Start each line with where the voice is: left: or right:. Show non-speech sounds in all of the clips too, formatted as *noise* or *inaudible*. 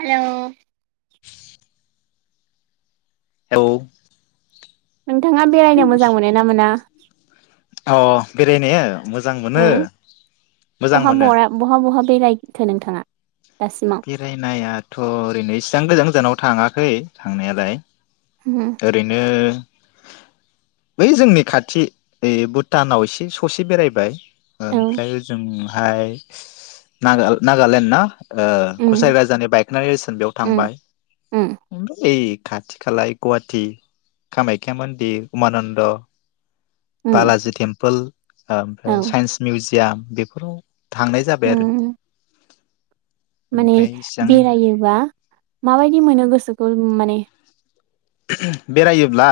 right: Hello,
left: *unintelligible*
right: नोंथाङा बेरायनो मोजां मोनो ना मोना?
left: अ बेरायनो मोजां मोनो
right: उम
left: मोजां
right: बहा
left: मोनो
right: बहा बहा बेरायखो नोंथाङा। दासिमाव
left: बेरायनायाथ ओरैनो इसिबां गोजान गोजानाव। थाङाखै थांनायालाय।
right: औ
left: ओरैनो‌ बै जोंनि खाथि ओ भुटानाव एसे ससे बेरायबाय
right: उम
left: ओमफ्राय ओजोंहाय नागा नागालेण्ड ना? ओ कसारि
right: उम
left: राजानि बाइखोन्दा नेरसोन बेयाव थांबाय
right: उम
left: *unintelligible* खाथि खालाय गुवाहाटि कामाख्या मन्दिर उमानन्द
right: उम
left: बालाजि टेम्पोल।
right: औ
left: ओमफ्राय साइन्स मिउजि याम बेफोराव थांनाय जाबाय आरो।
right: उम माने
left: ओमफ्राय इसां
right: बेरायोबा माबायदि मोनो गोसो *unintelligible* माने
left: बेरायोब्ला?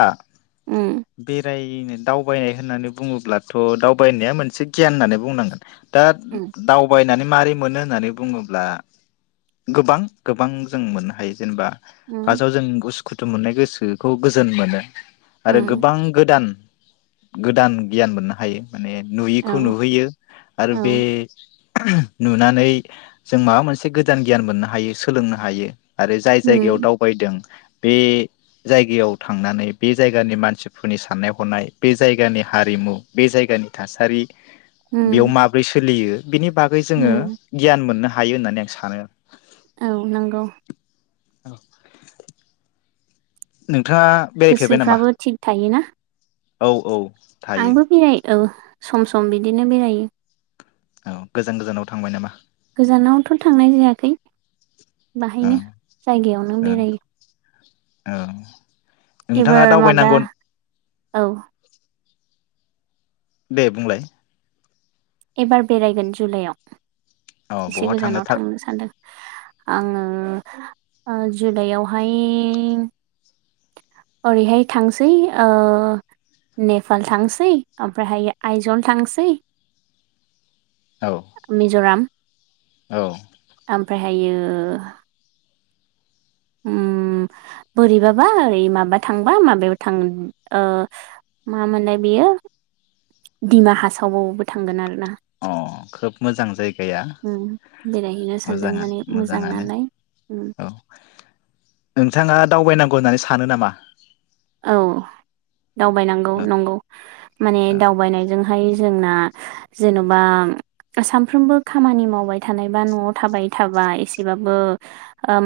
right: उम
left: बेराय दावबायनाय होननानै बुङोब्लाथ दावबायनाया मोनसे गियान होननानै बुंनांगोन। दा
right: उम
left: दावबायनानै मारै मोनो होननानै बुङोब्ला गोबां गोबां जों मोननो हायो जेनेबा
right: उम
left: फार्साव जों गो *unintelligible* सोखौ गोजोन मोनो। आरो
right: उम
left: गोबां गोदान गोदान गियान मोननो हायो। माने
right: औ
left: नुयैखौ नुहैयो आरो
right: औ
left: बे नुनानै जों माबा मोनसे गोदान गियान मोननो हायो सोलोंनो हायो। आरो जाय जायगायाव
right: उम
left: दावबायदों बे जायगायाव थांनानै बे जायगानि मानसिफोरनि साननाय हनाय बे जायगानि हारिमु बे जायगानि थासारि
right: उम
left: बेयाव माब्रै सोलियो बिनि बागै जोङो
right: उम
left: गियान मोननो हा यो होननानै आं सानो।
right: औ नंगौ
left: औ नों थाङा बेरायफेरबाय नामा?
right: गोसोफ्राबो थिग थायोना
left: औ औ थायो
right: आंबो बेराय औ सम सम बिदिनो बेरायो।
left: औ गोजान गोजानाव थांबाय नामा?
right: गोजानावथ थांनाय जायाखै
left: औ
right: बाहायनो जायगायावनो
left: औ
right: बेरायो
left: औ नोंथाङा
right: एबार माबा
left: दावबायनांगौ
right: औ
left: दे बुंलाय
right: एबार बेरायगोन जुलाइआव
left: औ
right: एसे
left: बहा
right: गोजानाव
left: थार
right: थांनो सानदों आङो जुलाइआवहाय ओरैहाय थांसै नेपाल थांसै ओमफ्रायहाय आइजल थांसै
left: औ
right: मिजराम
left: औ
right: ओमफ्रायहायो ओम बोरैबाबा ओरै माबा थांबा माबायाव थां ओ मा मोनलाय बेयो दिडिमा हासावबावबो थांगोन आरो ना
left: अ खोब मोजां जाय गैया
right: उम बेरायहैनो सानदों माने
left: मोजाङानो
right: मोजां
left: मोजांङानो
right: नालाय उम
left: औ नोंथाङा दावबाय नां ग होननानै सानो नामा
right: औ दावबायनांगौ
left: औ
right: नंगौ माने दावबायनायजों बहाय जोंना जेनबा सानफ्रोमबो खामानि मावबाय थानायबा नआव थाबाय थाबा एसेबाबो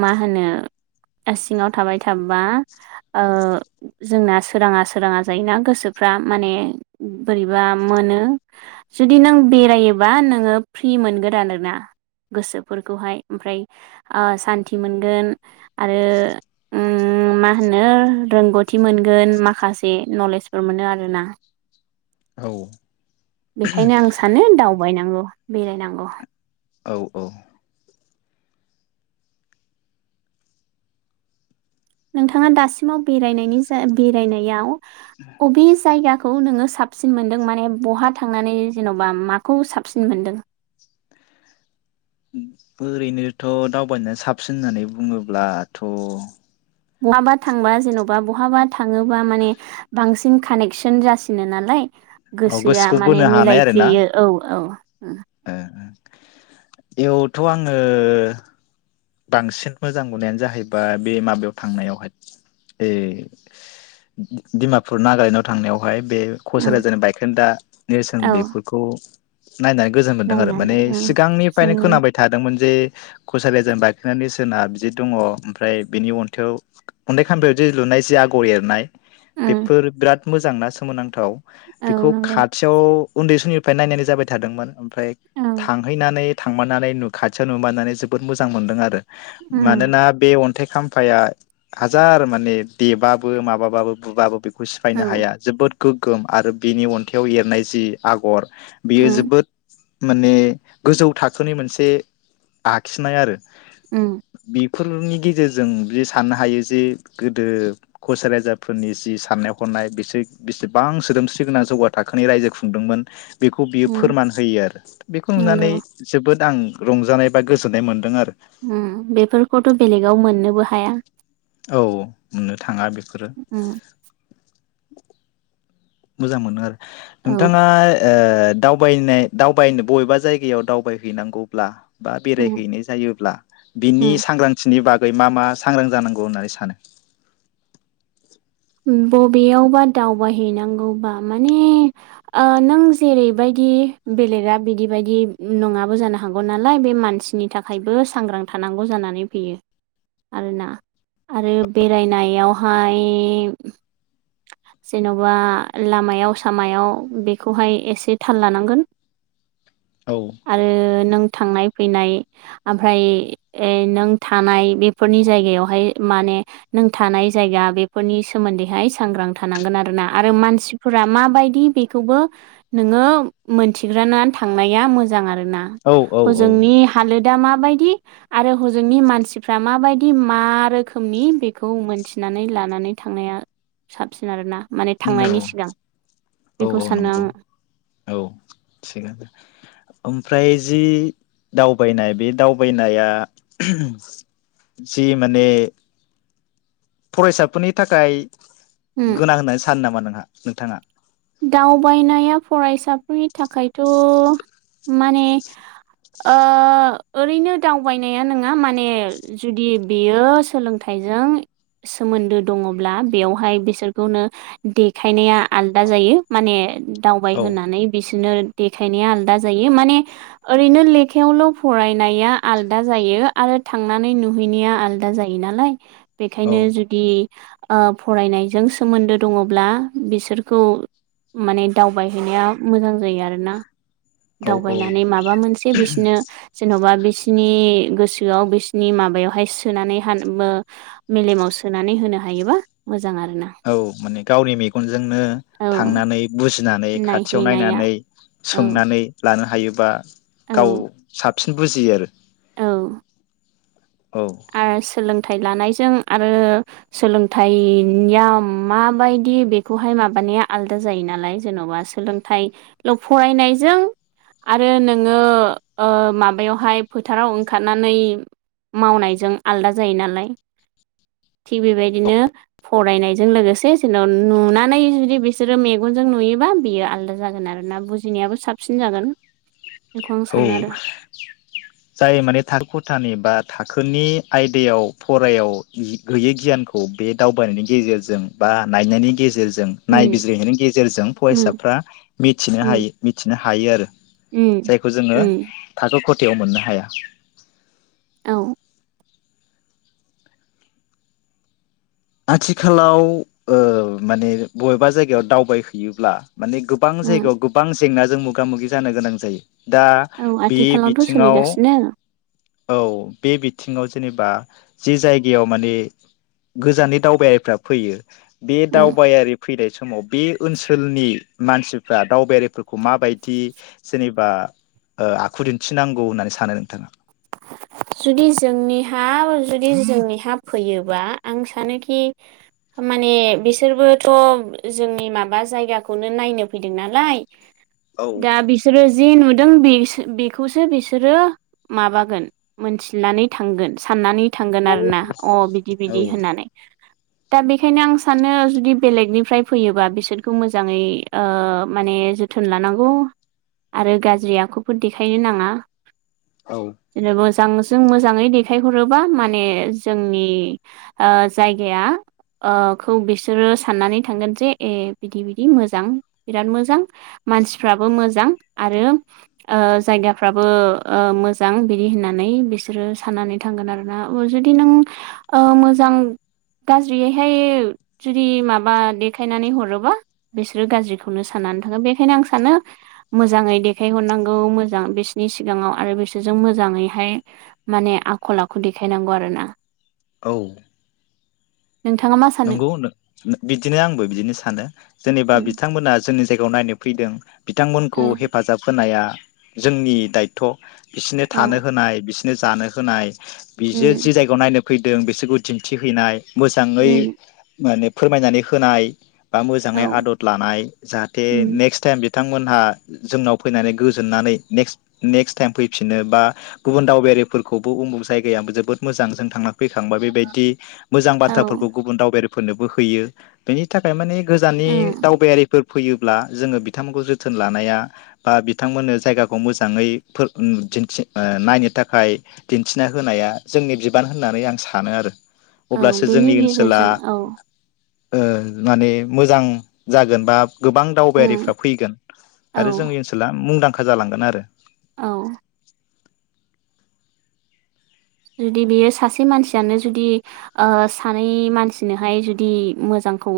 right: मा होनो सिङाव थाबाय थाबा ओ जोंना सोराङा सोराङा जायोना गोसोफ्रा माने बोरैबा मोनो जुदि नों बेरायोबा नोङो फ्रि मोनगोन आरोना गोसोफोरखौहाय ओमफ्राय सान्थि मोनगोन आरो मा होनो रोंगौ थि मोनगोन माखासे नलेजफोर मोनो आरोना बेखायनो आं सानो दावबायनांगौ बेरायनांगौ
left: औ औ
right: नोंथाङा दासिमाव बेरायनायनि जा बेरायनायाव अ बे जायगा औ नोङो साबसिन मोन्दों माने बहा थांनानै जेनबा माखौ साबसिन मोनदों
left: ओरैनोथ दावबायनाया साबसिन होननानै बुङोब्लाथ
right: बहाबा थांबा जेनबा बहाबा थाङोबा माने बांसिन *unintelligible* कानेक्सन जासिनो नालाय
left: औ
right: गोसोआ
left: गोसोखौ
right: माने
left: बोनो
right: मिलायफ्लेयो औ औ *inaudible*
left: ओ ओ इयावथ आङो बांसिन मोजां मोननायानो जाहैबाय बे माबायाव थांनायावहाय ए डिमापुर नागालेण्डआव थांनायावहाय बे कस
right: उम
left: राजानि बाइखोनदा नेरसोन
right: औ
left: बेफोरखौ नायनानै गोजोन मोनदों आरो माने
right: नायनानै उम
left: सिगांनिफ्रायनो
right: जोंनि
left: खोनाबाय थादोंमोन जे खसारिया जेनबा दा नेरसोना बिदि दङ ओमफ्राय बिनि अन्थाइाव अन्थाइ खामफायावदि लुनाय जि आगर एरनाय
right: उम
left: बेफोर बिराद मोजांना सोमोनांथाव।
right: औ
left: बेखौ
right: नंगौ
left: खाथियाव उन्दै समनि दा नायनाय जाबाय थादोंमोन। फ्राय
right: औ
left: थांहैनानै थांमानानै नु खाथियाव नुुमानानै जोबोद मोजां मोनदों आ रो
right: उम
left: मानोना बे अन थाय खाम्फाया हाजार माने देबाबो माबाबाबो बुबाबो बे
right: औ
left: बुसिफायनो हाया जोबोद गोगोम आरो बिनि अन्थायाइाव एरनाय जि आगर बेयो
right: उम
left: जोबोद माने गोजौ थाखोनि मोनसे आखिनाय आरो।
right: अम
left: फोरनि गेजेरजों बियो साननो हायो जे गोदो कच राजाफोरनि जि साननाय हनाय बिसोर बिसेबां सोदोमस्रि गोनां जौगा थाखोनि रायजो खुंदोंमोन। बेखौ बियो
right: उम
left: फोरमान होयो आरो बेखौ नुनानै
right: नंगौ
left: जोबोद आं रंजानाय बा गोजोननाय मोनदों आरो।
right: अम बेफोरखौथ बेलेगाव मोननोबो हाया।
left: औ मोननो थांङा बेफोरो।
right: उम
left: मोजां मोनो आरो।
right: औ
left: नोंथाङा ओ दावबायनाय-दावबायनो बबेबा जायगायाव दावबायहैनांगौब्ला बा
right: उम
left: बेरायहैनाय जायोब्ला बिनि सांग्रांथिनि बा गै मा मा सांग्रां जानांगौ होननानै सानो।
right: बबेयावबा दावबायहैनांगौबा माने नों जेरै बायदि बेलेगा बिदि बेदि नंङाबो जानो हागौ नालाय बे मानसिनि थाखायबो सांग्रां थानांगौ जानानै फैयो आरोना आरो बेरायनायाव हाय जेनबा लामायाव सामायाव बेखौहाय एसे थाल लानांगोन।
left: औ
right: आरो नों थांनाय फैनाय ओमफ्राय नों थानाय बेफोरनि जायगायावहाय माने नों थानाय जायगा बेफोरनि सो सोमोन्दैहाय सांग्रां थानांगोन आरोना आरो मानसिफोरा मा बायदि बेखौबो नोंङो मोनथिग्रोना थांनाया मोजां आ रो ना
left: औ
right: हजोंनि हालोदा मा बाय दि आरो हजोंनि मानसिफ्रा मा बायदि मा रोखोमनि बेखौ मोनथिनानै लानानै थांनाया साबसिन आरोना। माने थांनायनि सिगां
left: औ औ
right: बेखौ
left: औ
right: सानो
left: नंगौ
right: आङो
left: औ थिगानो ओम फ्राय जि दावबायनाय बे दावबायनाया जि माने फरायसाफोरनि थाखाय
right: उम
left: गोनां होननानै सानो नामा नोंं। नोंथाङा।
right: दावबायनाया फरायसाफोरनि थाखायथ माने ओ ओरैनो दावबायनाया नङा माने जुदि बेयो सोलोंथाइजों सोमोन्दो दङब्ला बेवहाय बिसोरखौनो देखायनाया आल दा जायो माने दावबाय
left: औ
right: होननानै बिसोर बिदिनो देखायनाया आलदा जायो माने ओरैनो लेखायावल फरायनाया आलदा जायो आरो थांनानै नुहैनाया आलदा जायो नालाय
left: औ
right: बेखायनो जुदि ओ फरायनायजों सोमोन्दो दङब्ला बिसोर खौ माने दावबायहैनाया मोजां जायो आरोना
left: औ
right: दावबायनानै माबा मोनसे बिसनो जेनबा बिसिनि गोसो बिसिनि माबायाव हाय सोना मेलेमाव सोनानै होनो हायोबा मो
left: औ माने गावनि मेगनजों
right: औ
left: थांनानै बुजिनानै खाथियाव
right: नायहैनाया
left: नायनानै
right: औ
left: सोंनानै लानो ह हायोबा गाव
right: औ
left: साबसिन बुजियो आरो
right: औ।
left: औ।
right: आरो सोलोंथाइ लानायजों आरो सोलोंथाइया माबायदि बेखौहाय माबानाया आलादा जायो नालाय जेनबा सोलोंथाइल फरायनायजों आरो नोङो ओ माबायाव हाय फोथाराव ओंखारनानै मावनायजों आलदा जायो नालाय थि बेबायदिनो फरायनायजों लोगोसे जेन नुनानै जु बिसोरो मेगजों नुयोबा बियो आलदा जागोन आरोना बुजिनायाबो साबसिन जागोन। बेखौ आं
left: औ
right: सानो आरो
left: जाय माने थार खथानि बा थाखोनि आयदायाव फरायाव गोयै गियानखौ बे दावबायनायनि गेजेरजों बा नायनायनि गेजेरजों
right: उम
left: नायबिजिरनायनि गेजेरजों
right: उम
left: फरायसाफोरा मिथिनो
right: उम
left: हायो मिथिनो हागोन हायो आरो
right: उम
left: जायखौ जोङो
right: उम
left: थाखो ख खथायाव मोननो हाया।
right: औ
left: आथिखालाव ओ माने बबेबा जायगायाव दावबायहैयोब्ला माने गोबां
right: उम
left: जायगायाव गोबां जेंनाजों मोगा मोगि जानो गोनां जायो। दा
right: औ
left: बे
right: आथिखालावथ'
left: बिथिङाव
right: सोलिगासिनो
left: औ बे बिथिङाव जेनेबा जि जायगायाव माने गोजाननि दावबायारिफ्रा फैयो बे
right: उम
left: दावबायारि फैनाय समाव बे ओनसोलनि मानसिफ्रा दावबायारिफोरखौ माबायदि जेनेबा आखु दिन्थिनांगौ होननानै सानो नोंथाङा।
right: जुदि जोंनिहा जुदि जोंनिहा फैयोबा आं सानोखि माने बिसोरबोथ जोंनि माबा जायगाखौनो नायनो फैदों नालाय
left: औ
right: दा बिसोरो ज जे नुदों बेखौसो बिसोरो माबागोन मोनथिनानै थांगोन साननानै थांगोन आरोना अ बिदि बिदि होननानै दा बेखायनो आं सानो जुदि बेलेगनिफ्राय फैयोबा बिसोरखौ मोजाङै ओ माने जोथोन लानांगौ आरो गाज्रि आखुफोर देखायनो नाङा। जेनबा जों मोजां जों मोजाङै देखायहरोबा माने जोंनि ओ जायगाया ओ खौ बिसोरो साननानै थांगोन जे ए बिदि बिदि मोजां बिराद मोजां मानसिफ्राबो मोजां आरो ओ जायगाफ्राबो ओ मोजां बिदि होनना। नै बिसोरो साननानै थांगोन आरो ना जुदि नों ओ मोजां गाज्रियैहाय जुदि माबा देखायनानै हरोबा बिसोरो गाज्रिखौनो साननानै थांगोन बेखायनो आं सानो मोजाङै देखायहरनांगौ मोजां बिसिनि सिगाङाव आरो बिसोरजों मोजाङै हाय माने आखल आखु देखायनांगौ आरोना।
left: औ।
right: नोंथाङा मा सानो
left: नंगौ बिदिनो आंबो बिदिनो सानो जेनेबा
right: उम
left: बिथांमोना जोंनि जायगायाव नायनो फैदों। बिथांमोनखौ
right: औ
left: हेफाजाब होनाया जोंनि दायथ' बिसोरनो थानो
right: औ
left: होनाय बिसोरनो जानो होनाय बिसोर जे
right: उम
left: जायगायाव नायनो फैदों बिसोरखौ दिन्थि हैैनाय मोजाङै
right: उम
left: माने फोरमायनानै होनाय बा मोजाङै
right: औ
left: आदद लानाय जाहाथे
right: उम
left: नेक्स्ट टाइम बे बिथांमोनहा जोंनाव फैनानै गोजोननानै नेक्स्ट नेक्स्ट टाइम फैफिनो बा गुबुन दावबायारिफोरखौबो उमुग जायगायाबो जोबोद मोजां जों थांना फैखांबा बेबायदि मोजां
right: औ
left: बाथ्राफोरखौ दावबायारिफोरनोबो होयो बेनि थाखाय माने गोजाननि
right: उम
left: दावबायारिफोर फैयोब्ला जोङो बिथांमोनखौ जोथोन लानाया बा बिथांमोननो जायगाखौ मोजाङै फोर दिन्थि नायनो थाखाय दिन्थिना होनाया जोंनि बिबान होननानै आं सानो आरो।
right: औ
left: अब्लासो
right: बेनि
left: जोंनि ओनसो
right: गेजेरजों औ
left: ओ माने मोजां जागोन बा गोबां
right: उम
left: दावबायारिफ्रा फैगोन
right: औ
left: आरो जोंनि ओनसोला मुंदांखा खा जालांगोन आरो।
right: औ। जुदि बेयो सासे मानसियानो जुदि ओ सानै मानसिनोहाय जुदि मोजांखौ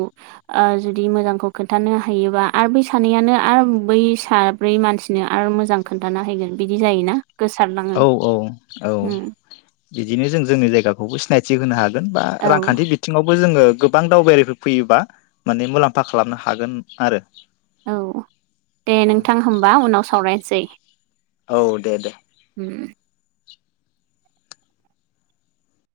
right: ओ जुदि मोजांखौ खोन्थानो हायोबा आरो बै सानैयानो आरो बै साब्रै मानसिनो आरो मोजां खोन्थाना हैगोन बिदि जायोना। गोसारलाङो
left: औ औ औ।
right: उम
left: बिदिनो जों जोंनि जायगाखौबो सिनायथि होनो हाद बा
right: औ
left: रांखान्थि बिथिङाव बो जोङो गोबां दावबायारिफोर फैयोबा माने मुलाम्फा खालामनो हागोन आरो।
right: औ दे नोंथां होमबा उनाव सावरायनोसै।
left: औ दे दे।
right: ओम।